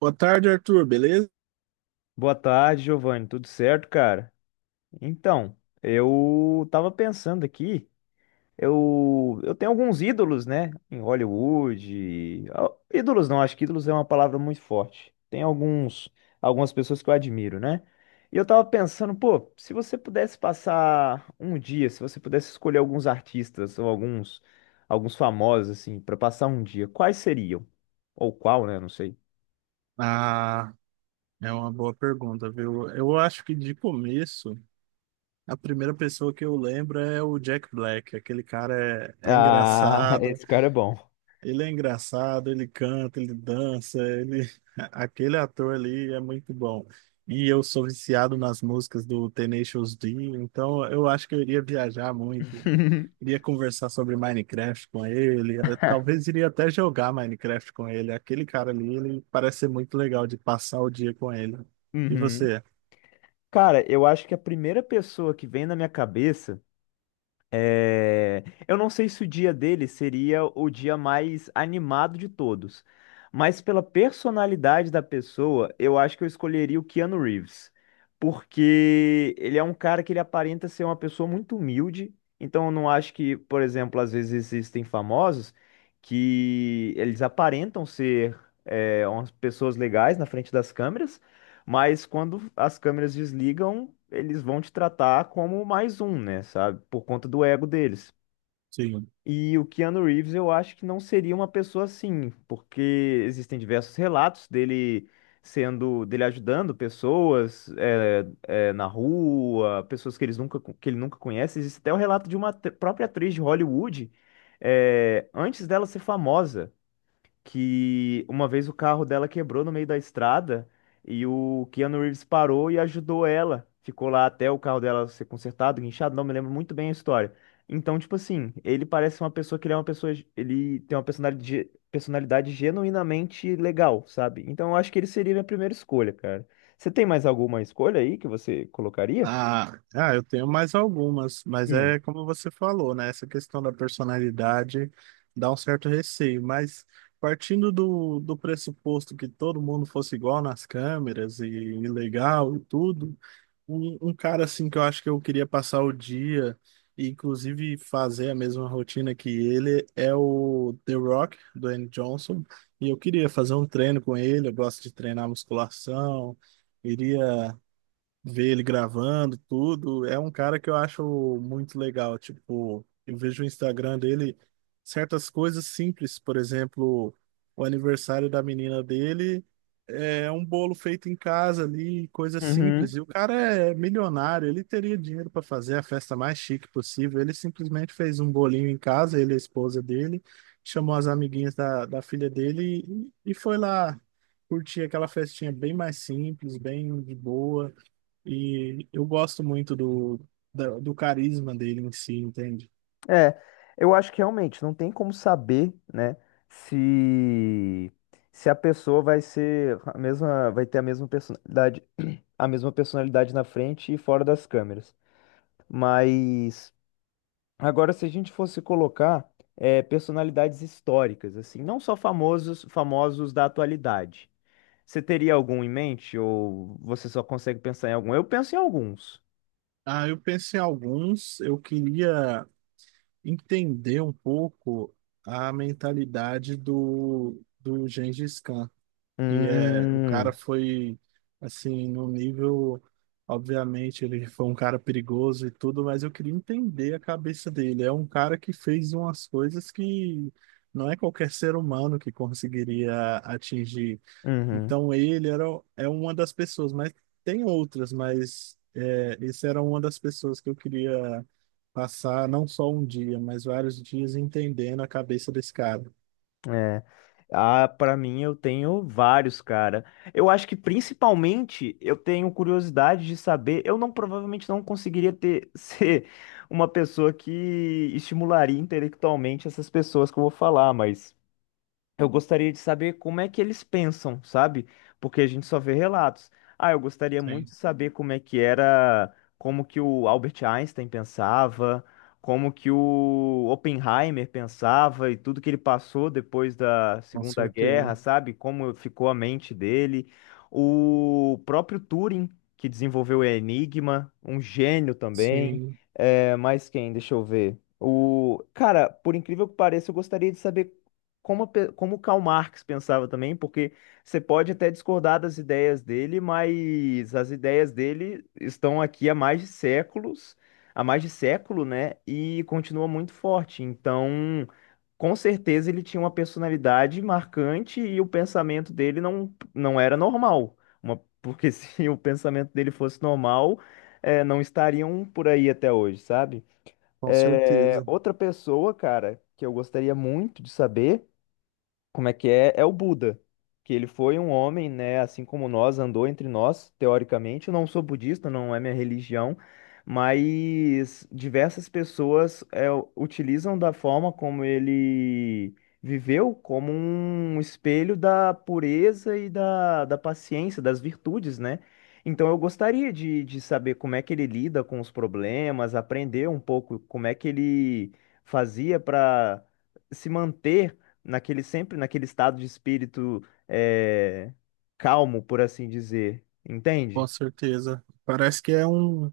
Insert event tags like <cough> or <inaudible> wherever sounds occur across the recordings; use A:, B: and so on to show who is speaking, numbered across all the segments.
A: Boa tarde, Arthur, beleza?
B: Boa tarde, Giovanni. Tudo certo, cara? Então, eu tava pensando aqui, eu tenho alguns ídolos, né? Em Hollywood. Ídolos não, acho que ídolos é uma palavra muito forte. Tem alguns, algumas pessoas que eu admiro, né? E eu tava pensando, pô, se você pudesse passar um dia, se você pudesse escolher alguns artistas ou alguns, alguns famosos, assim, pra passar um dia, quais seriam? Ou qual, né? Não sei.
A: Ah, é uma boa pergunta, viu? Eu acho que de começo, a primeira pessoa que eu lembro é o Jack Black. Aquele cara é
B: Ah, <laughs>
A: engraçado.
B: esse cara é bom.
A: Ele é engraçado, ele canta, ele dança, ele... <laughs> Aquele ator ali é muito bom. E eu sou viciado nas músicas do Tenacious D, então eu acho que eu iria viajar muito.
B: <laughs>
A: Iria conversar sobre Minecraft com ele, eu talvez iria até jogar Minecraft com ele. Aquele cara ali, ele parece ser muito legal de passar o dia com ele. E
B: Uhum.
A: você?
B: Cara, eu acho que a primeira pessoa que vem na minha cabeça é. Eu não sei se o dia dele seria o dia mais animado de todos, mas pela personalidade da pessoa, eu acho que eu escolheria o Keanu Reeves, porque ele é um cara que ele aparenta ser uma pessoa muito humilde, então eu não acho que, por exemplo, às vezes existem famosos que eles aparentam ser. Umas pessoas legais na frente das câmeras, mas quando as câmeras desligam, eles vão te tratar como mais um, né, sabe? Por conta do ego deles.
A: Sim.
B: E o Keanu Reeves, eu acho que não seria uma pessoa assim, porque existem diversos relatos dele sendo, dele ajudando pessoas na rua, pessoas que, eles nunca, que ele nunca conhece. Existe até o relato de uma própria atriz de Hollywood, antes dela ser famosa, que uma vez o carro dela quebrou no meio da estrada e o Keanu Reeves parou e ajudou ela. Ficou lá até o carro dela ser consertado, guinchado, não me lembro muito bem a história. Então, tipo assim, ele parece uma pessoa que ele é uma pessoa, ele tem uma personalidade, personalidade genuinamente legal, sabe? Então, eu acho que ele seria minha primeira escolha, cara. Você tem mais alguma escolha aí que você colocaria?
A: Ah, eu tenho mais algumas, mas
B: Hum.
A: é como você falou, né? Essa questão da personalidade dá um certo receio, mas partindo do pressuposto que todo mundo fosse igual nas câmeras e legal e tudo, um cara assim que eu acho que eu queria passar o dia e inclusive fazer a mesma rotina que ele é o The Rock, do Dwayne Johnson, e eu queria fazer um treino com ele, eu gosto de treinar musculação, iria ver ele gravando tudo. É um cara que eu acho muito legal. Tipo, eu vejo o Instagram dele, certas coisas simples, por exemplo, o aniversário da menina dele é um bolo feito em casa ali, coisa simples.
B: Uhum.
A: E o cara é milionário, ele teria dinheiro para fazer a festa mais chique possível. Ele simplesmente fez um bolinho em casa, ele e a esposa dele, chamou as amiguinhas da filha dele e foi lá. Curtir aquela festinha bem mais simples, bem de boa. E eu gosto muito do carisma dele em si, entende?
B: É, eu acho que realmente não tem como saber, né, se se a pessoa vai ser a mesma, vai ter a mesma personalidade na frente e fora das câmeras. Mas agora, se a gente fosse colocar personalidades históricas, assim, não só famosos, famosos da atualidade. Você teria algum em mente ou você só consegue pensar em algum? Eu penso em alguns.
A: Ah, eu penso em alguns, eu queria entender um pouco a mentalidade do Gengis Khan, que é, o cara
B: Hum,
A: foi, assim, no nível, obviamente, ele foi um cara perigoso e tudo, mas eu queria entender a cabeça dele. É um cara que fez umas coisas que não é qualquer ser humano que conseguiria atingir.
B: uhum.
A: Então ele era, é uma das pessoas, mas tem outras, mas é, esse era uma das pessoas que eu queria passar não só um dia, mas vários dias entendendo a cabeça desse cara.
B: É. Ah, para mim eu tenho vários, cara. Eu acho que principalmente eu tenho curiosidade de saber. Eu não, provavelmente não conseguiria ter <laughs> ser uma pessoa que estimularia intelectualmente essas pessoas que eu vou falar, mas eu gostaria de saber como é que eles pensam, sabe? Porque a gente só vê relatos. Ah, eu gostaria muito
A: Sim,
B: de saber como é que era, como que o Albert Einstein pensava, como que o Oppenheimer pensava e tudo que ele passou depois da
A: com
B: Segunda Guerra,
A: certeza.
B: sabe? Como ficou a mente dele. O próprio Turing, que desenvolveu o Enigma, um gênio também.
A: Sim,
B: É, mais quem? Deixa eu ver. O cara, por incrível que pareça, eu gostaria de saber como, a como o Karl Marx pensava também, porque você pode até discordar das ideias dele, mas as ideias dele estão aqui há mais de séculos, há mais de século, né? E continua muito forte. Então, com certeza ele tinha uma personalidade marcante e o pensamento dele não, não era normal. Porque <laughs> se o pensamento dele fosse normal, não estariam por aí até hoje, sabe?
A: com certeza.
B: Outra pessoa, cara, que eu gostaria muito de saber como é que é? É o Buda, que ele foi um homem, né, assim como nós, andou entre nós, teoricamente. Eu não sou budista, não é minha religião, mas diversas pessoas utilizam da forma como ele viveu como um espelho da pureza e da, da paciência, das virtudes, né? Então eu gostaria de saber como é que ele lida com os problemas, aprender um pouco como é que ele fazia para se manter naquele sempre naquele estado de espírito calmo, por assim dizer,
A: Com
B: entende?
A: certeza. Parece que é um,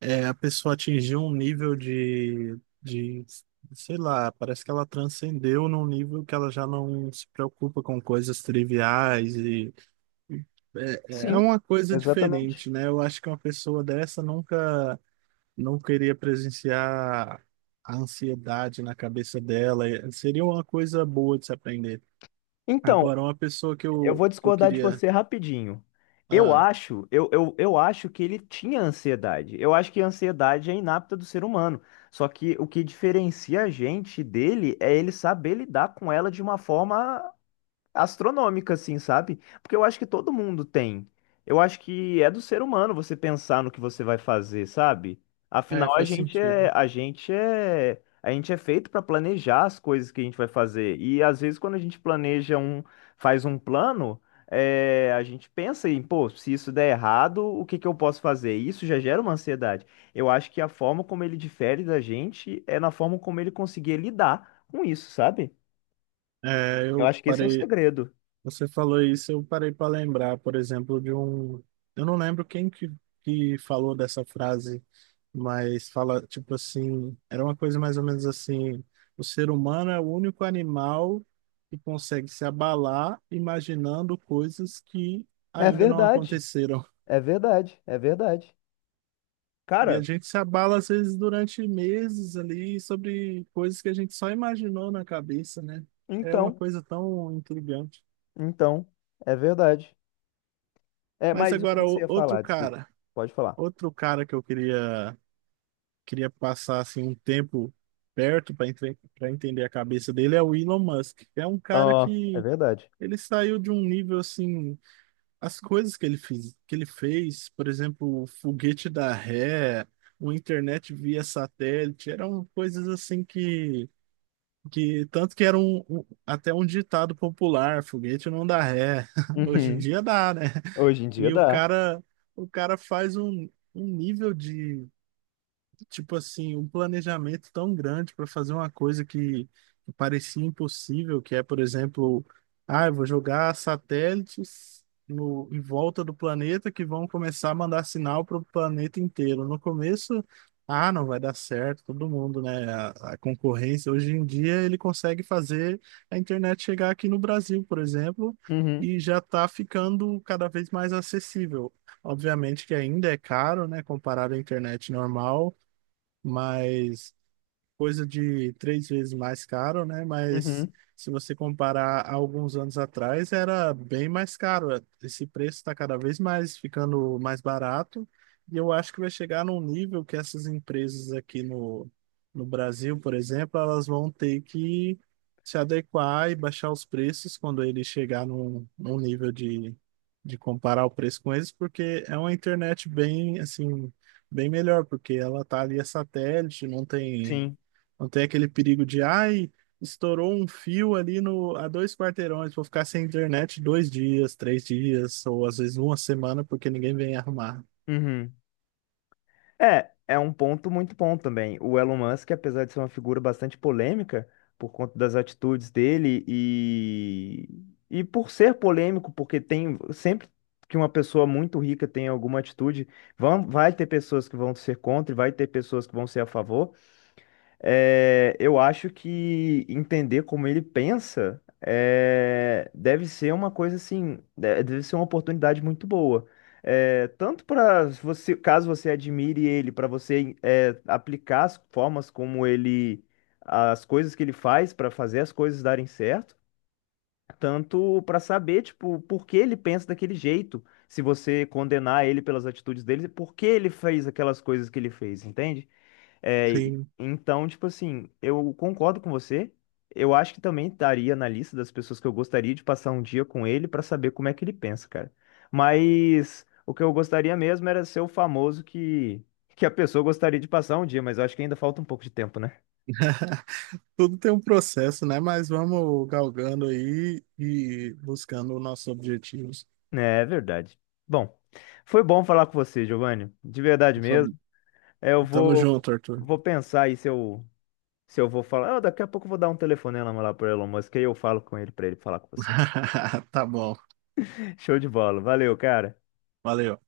A: é, a pessoa atingiu um nível de sei lá, parece que ela transcendeu num nível que ela já não se preocupa com coisas triviais e é, é
B: Sim,
A: uma coisa
B: exatamente.
A: diferente, né? Eu acho que uma pessoa dessa nunca não queria presenciar a ansiedade na cabeça dela. E seria uma coisa boa de se aprender.
B: Então,
A: Agora, uma pessoa que
B: eu
A: eu,
B: vou
A: que eu
B: discordar de
A: queria.
B: você rapidinho. Eu
A: Ah,
B: acho, eu, eu, eu acho que ele tinha ansiedade. Eu acho que a ansiedade é inapta do ser humano. Só que o que diferencia a gente dele é ele saber lidar com ela de uma forma astronômica, assim, sabe? Porque eu acho que todo mundo tem. Eu acho que é do ser humano você pensar no que você vai fazer, sabe?
A: é,
B: Afinal, a
A: faz
B: gente é,
A: sentido.
B: a gente é, a gente é feito para planejar as coisas que a gente vai fazer. E às vezes quando a gente planeja um, faz um plano, a gente pensa em, pô, se isso der errado, o que que eu posso fazer? E isso já gera uma ansiedade. Eu acho que a forma como ele difere da gente é na forma como ele conseguir lidar com isso, sabe?
A: É,
B: Eu
A: eu
B: acho que esse é o
A: parei.
B: segredo.
A: Você falou isso, eu parei para lembrar, por exemplo, de um. Eu não lembro quem que falou dessa frase, mas fala, tipo assim, era uma coisa mais ou menos assim: o ser humano é o único animal que consegue se abalar imaginando coisas que
B: É
A: ainda não
B: verdade,
A: aconteceram.
B: é verdade, é verdade.
A: E
B: Cara,
A: a gente se abala, às vezes, durante meses ali, sobre coisas que a gente só imaginou na cabeça, né? É uma
B: então,
A: coisa tão intrigante.
B: então, é verdade. É,
A: Mas
B: mas o que
A: agora,
B: você ia
A: outro
B: falar, desculpa,
A: cara.
B: pode falar.
A: Outro cara que eu queria passar assim um tempo perto para entender a cabeça dele é o Elon Musk. É um cara
B: Ó, é
A: que
B: verdade.
A: ele saiu de um nível assim, as coisas que ele fez, por exemplo, o foguete da ré, o internet via satélite, eram coisas assim que tanto que era um até um ditado popular, foguete não dá ré. <laughs> Hoje em
B: Uhum.
A: dia dá, né?
B: Hoje em dia
A: E
B: dá.
A: o cara faz um nível, tipo assim, um planejamento tão grande para fazer uma coisa que parecia impossível, que é, por exemplo, ah, eu vou jogar satélites no, em volta do planeta que vão começar a mandar sinal para o planeta inteiro. No começo, ah, não vai dar certo, todo mundo, né? A concorrência. Hoje em dia ele consegue fazer a internet chegar aqui no Brasil, por exemplo,
B: Uhum,
A: e já está ficando cada vez mais acessível. Obviamente que ainda é caro, né, comparado à internet normal, mas coisa de 3 vezes mais caro, né? Mas
B: uhum,
A: se você comparar a alguns anos atrás, era bem mais caro. Esse preço está cada vez mais ficando mais barato. E eu acho que vai chegar num nível que essas empresas aqui no Brasil, por exemplo, elas vão ter que se adequar e baixar os preços quando ele chegar num nível de comparar o preço com eles, porque é uma internet bem, assim, bem melhor, porque ela tá ali a satélite,
B: sim.
A: não tem aquele perigo de, ai, estourou um fio ali no, a 2 quarteirões, vou ficar sem internet 2 dias, 3 dias, ou às vezes uma semana, porque ninguém vem arrumar.
B: Uhum. É, é um ponto muito bom também. O Elon Musk, apesar de ser uma figura bastante polêmica por conta das atitudes dele e por ser polêmico, porque tem sempre que uma pessoa muito rica tem alguma atitude, vão, vai ter pessoas que vão ser contra e vai ter pessoas que vão ser a favor. É, eu acho que entender como ele pensa é, deve ser uma coisa assim, deve ser uma oportunidade muito boa. É, tanto para você, caso você admire ele, para você aplicar as formas como ele, as coisas que ele faz para fazer as coisas darem certo, tanto para saber, tipo, por que ele pensa daquele jeito, se você condenar ele pelas atitudes dele, por que ele fez aquelas coisas que ele fez, entende? É,
A: Sim.
B: então, tipo assim, eu concordo com você. Eu acho que também estaria na lista das pessoas que eu gostaria de passar um dia com ele pra saber como é que ele pensa, cara. Mas o que eu gostaria mesmo era ser o famoso que a pessoa gostaria de passar um dia, mas eu acho que ainda falta um pouco de tempo, né?
A: <laughs> Tudo tem um processo, né? Mas vamos galgando aí e buscando os nossos objetivos.
B: É, é verdade. Bom, foi bom falar com você, Giovanni. De verdade mesmo. É, eu
A: Tamo
B: vou,
A: junto, Arthur.
B: vou pensar aí se eu, se eu vou falar. Ah, daqui a pouco eu vou dar um telefonema lá pro Elon Musk, aí eu falo com ele pra ele falar com você.
A: <laughs> Tá bom.
B: Show de bola. Valeu, cara.
A: Valeu.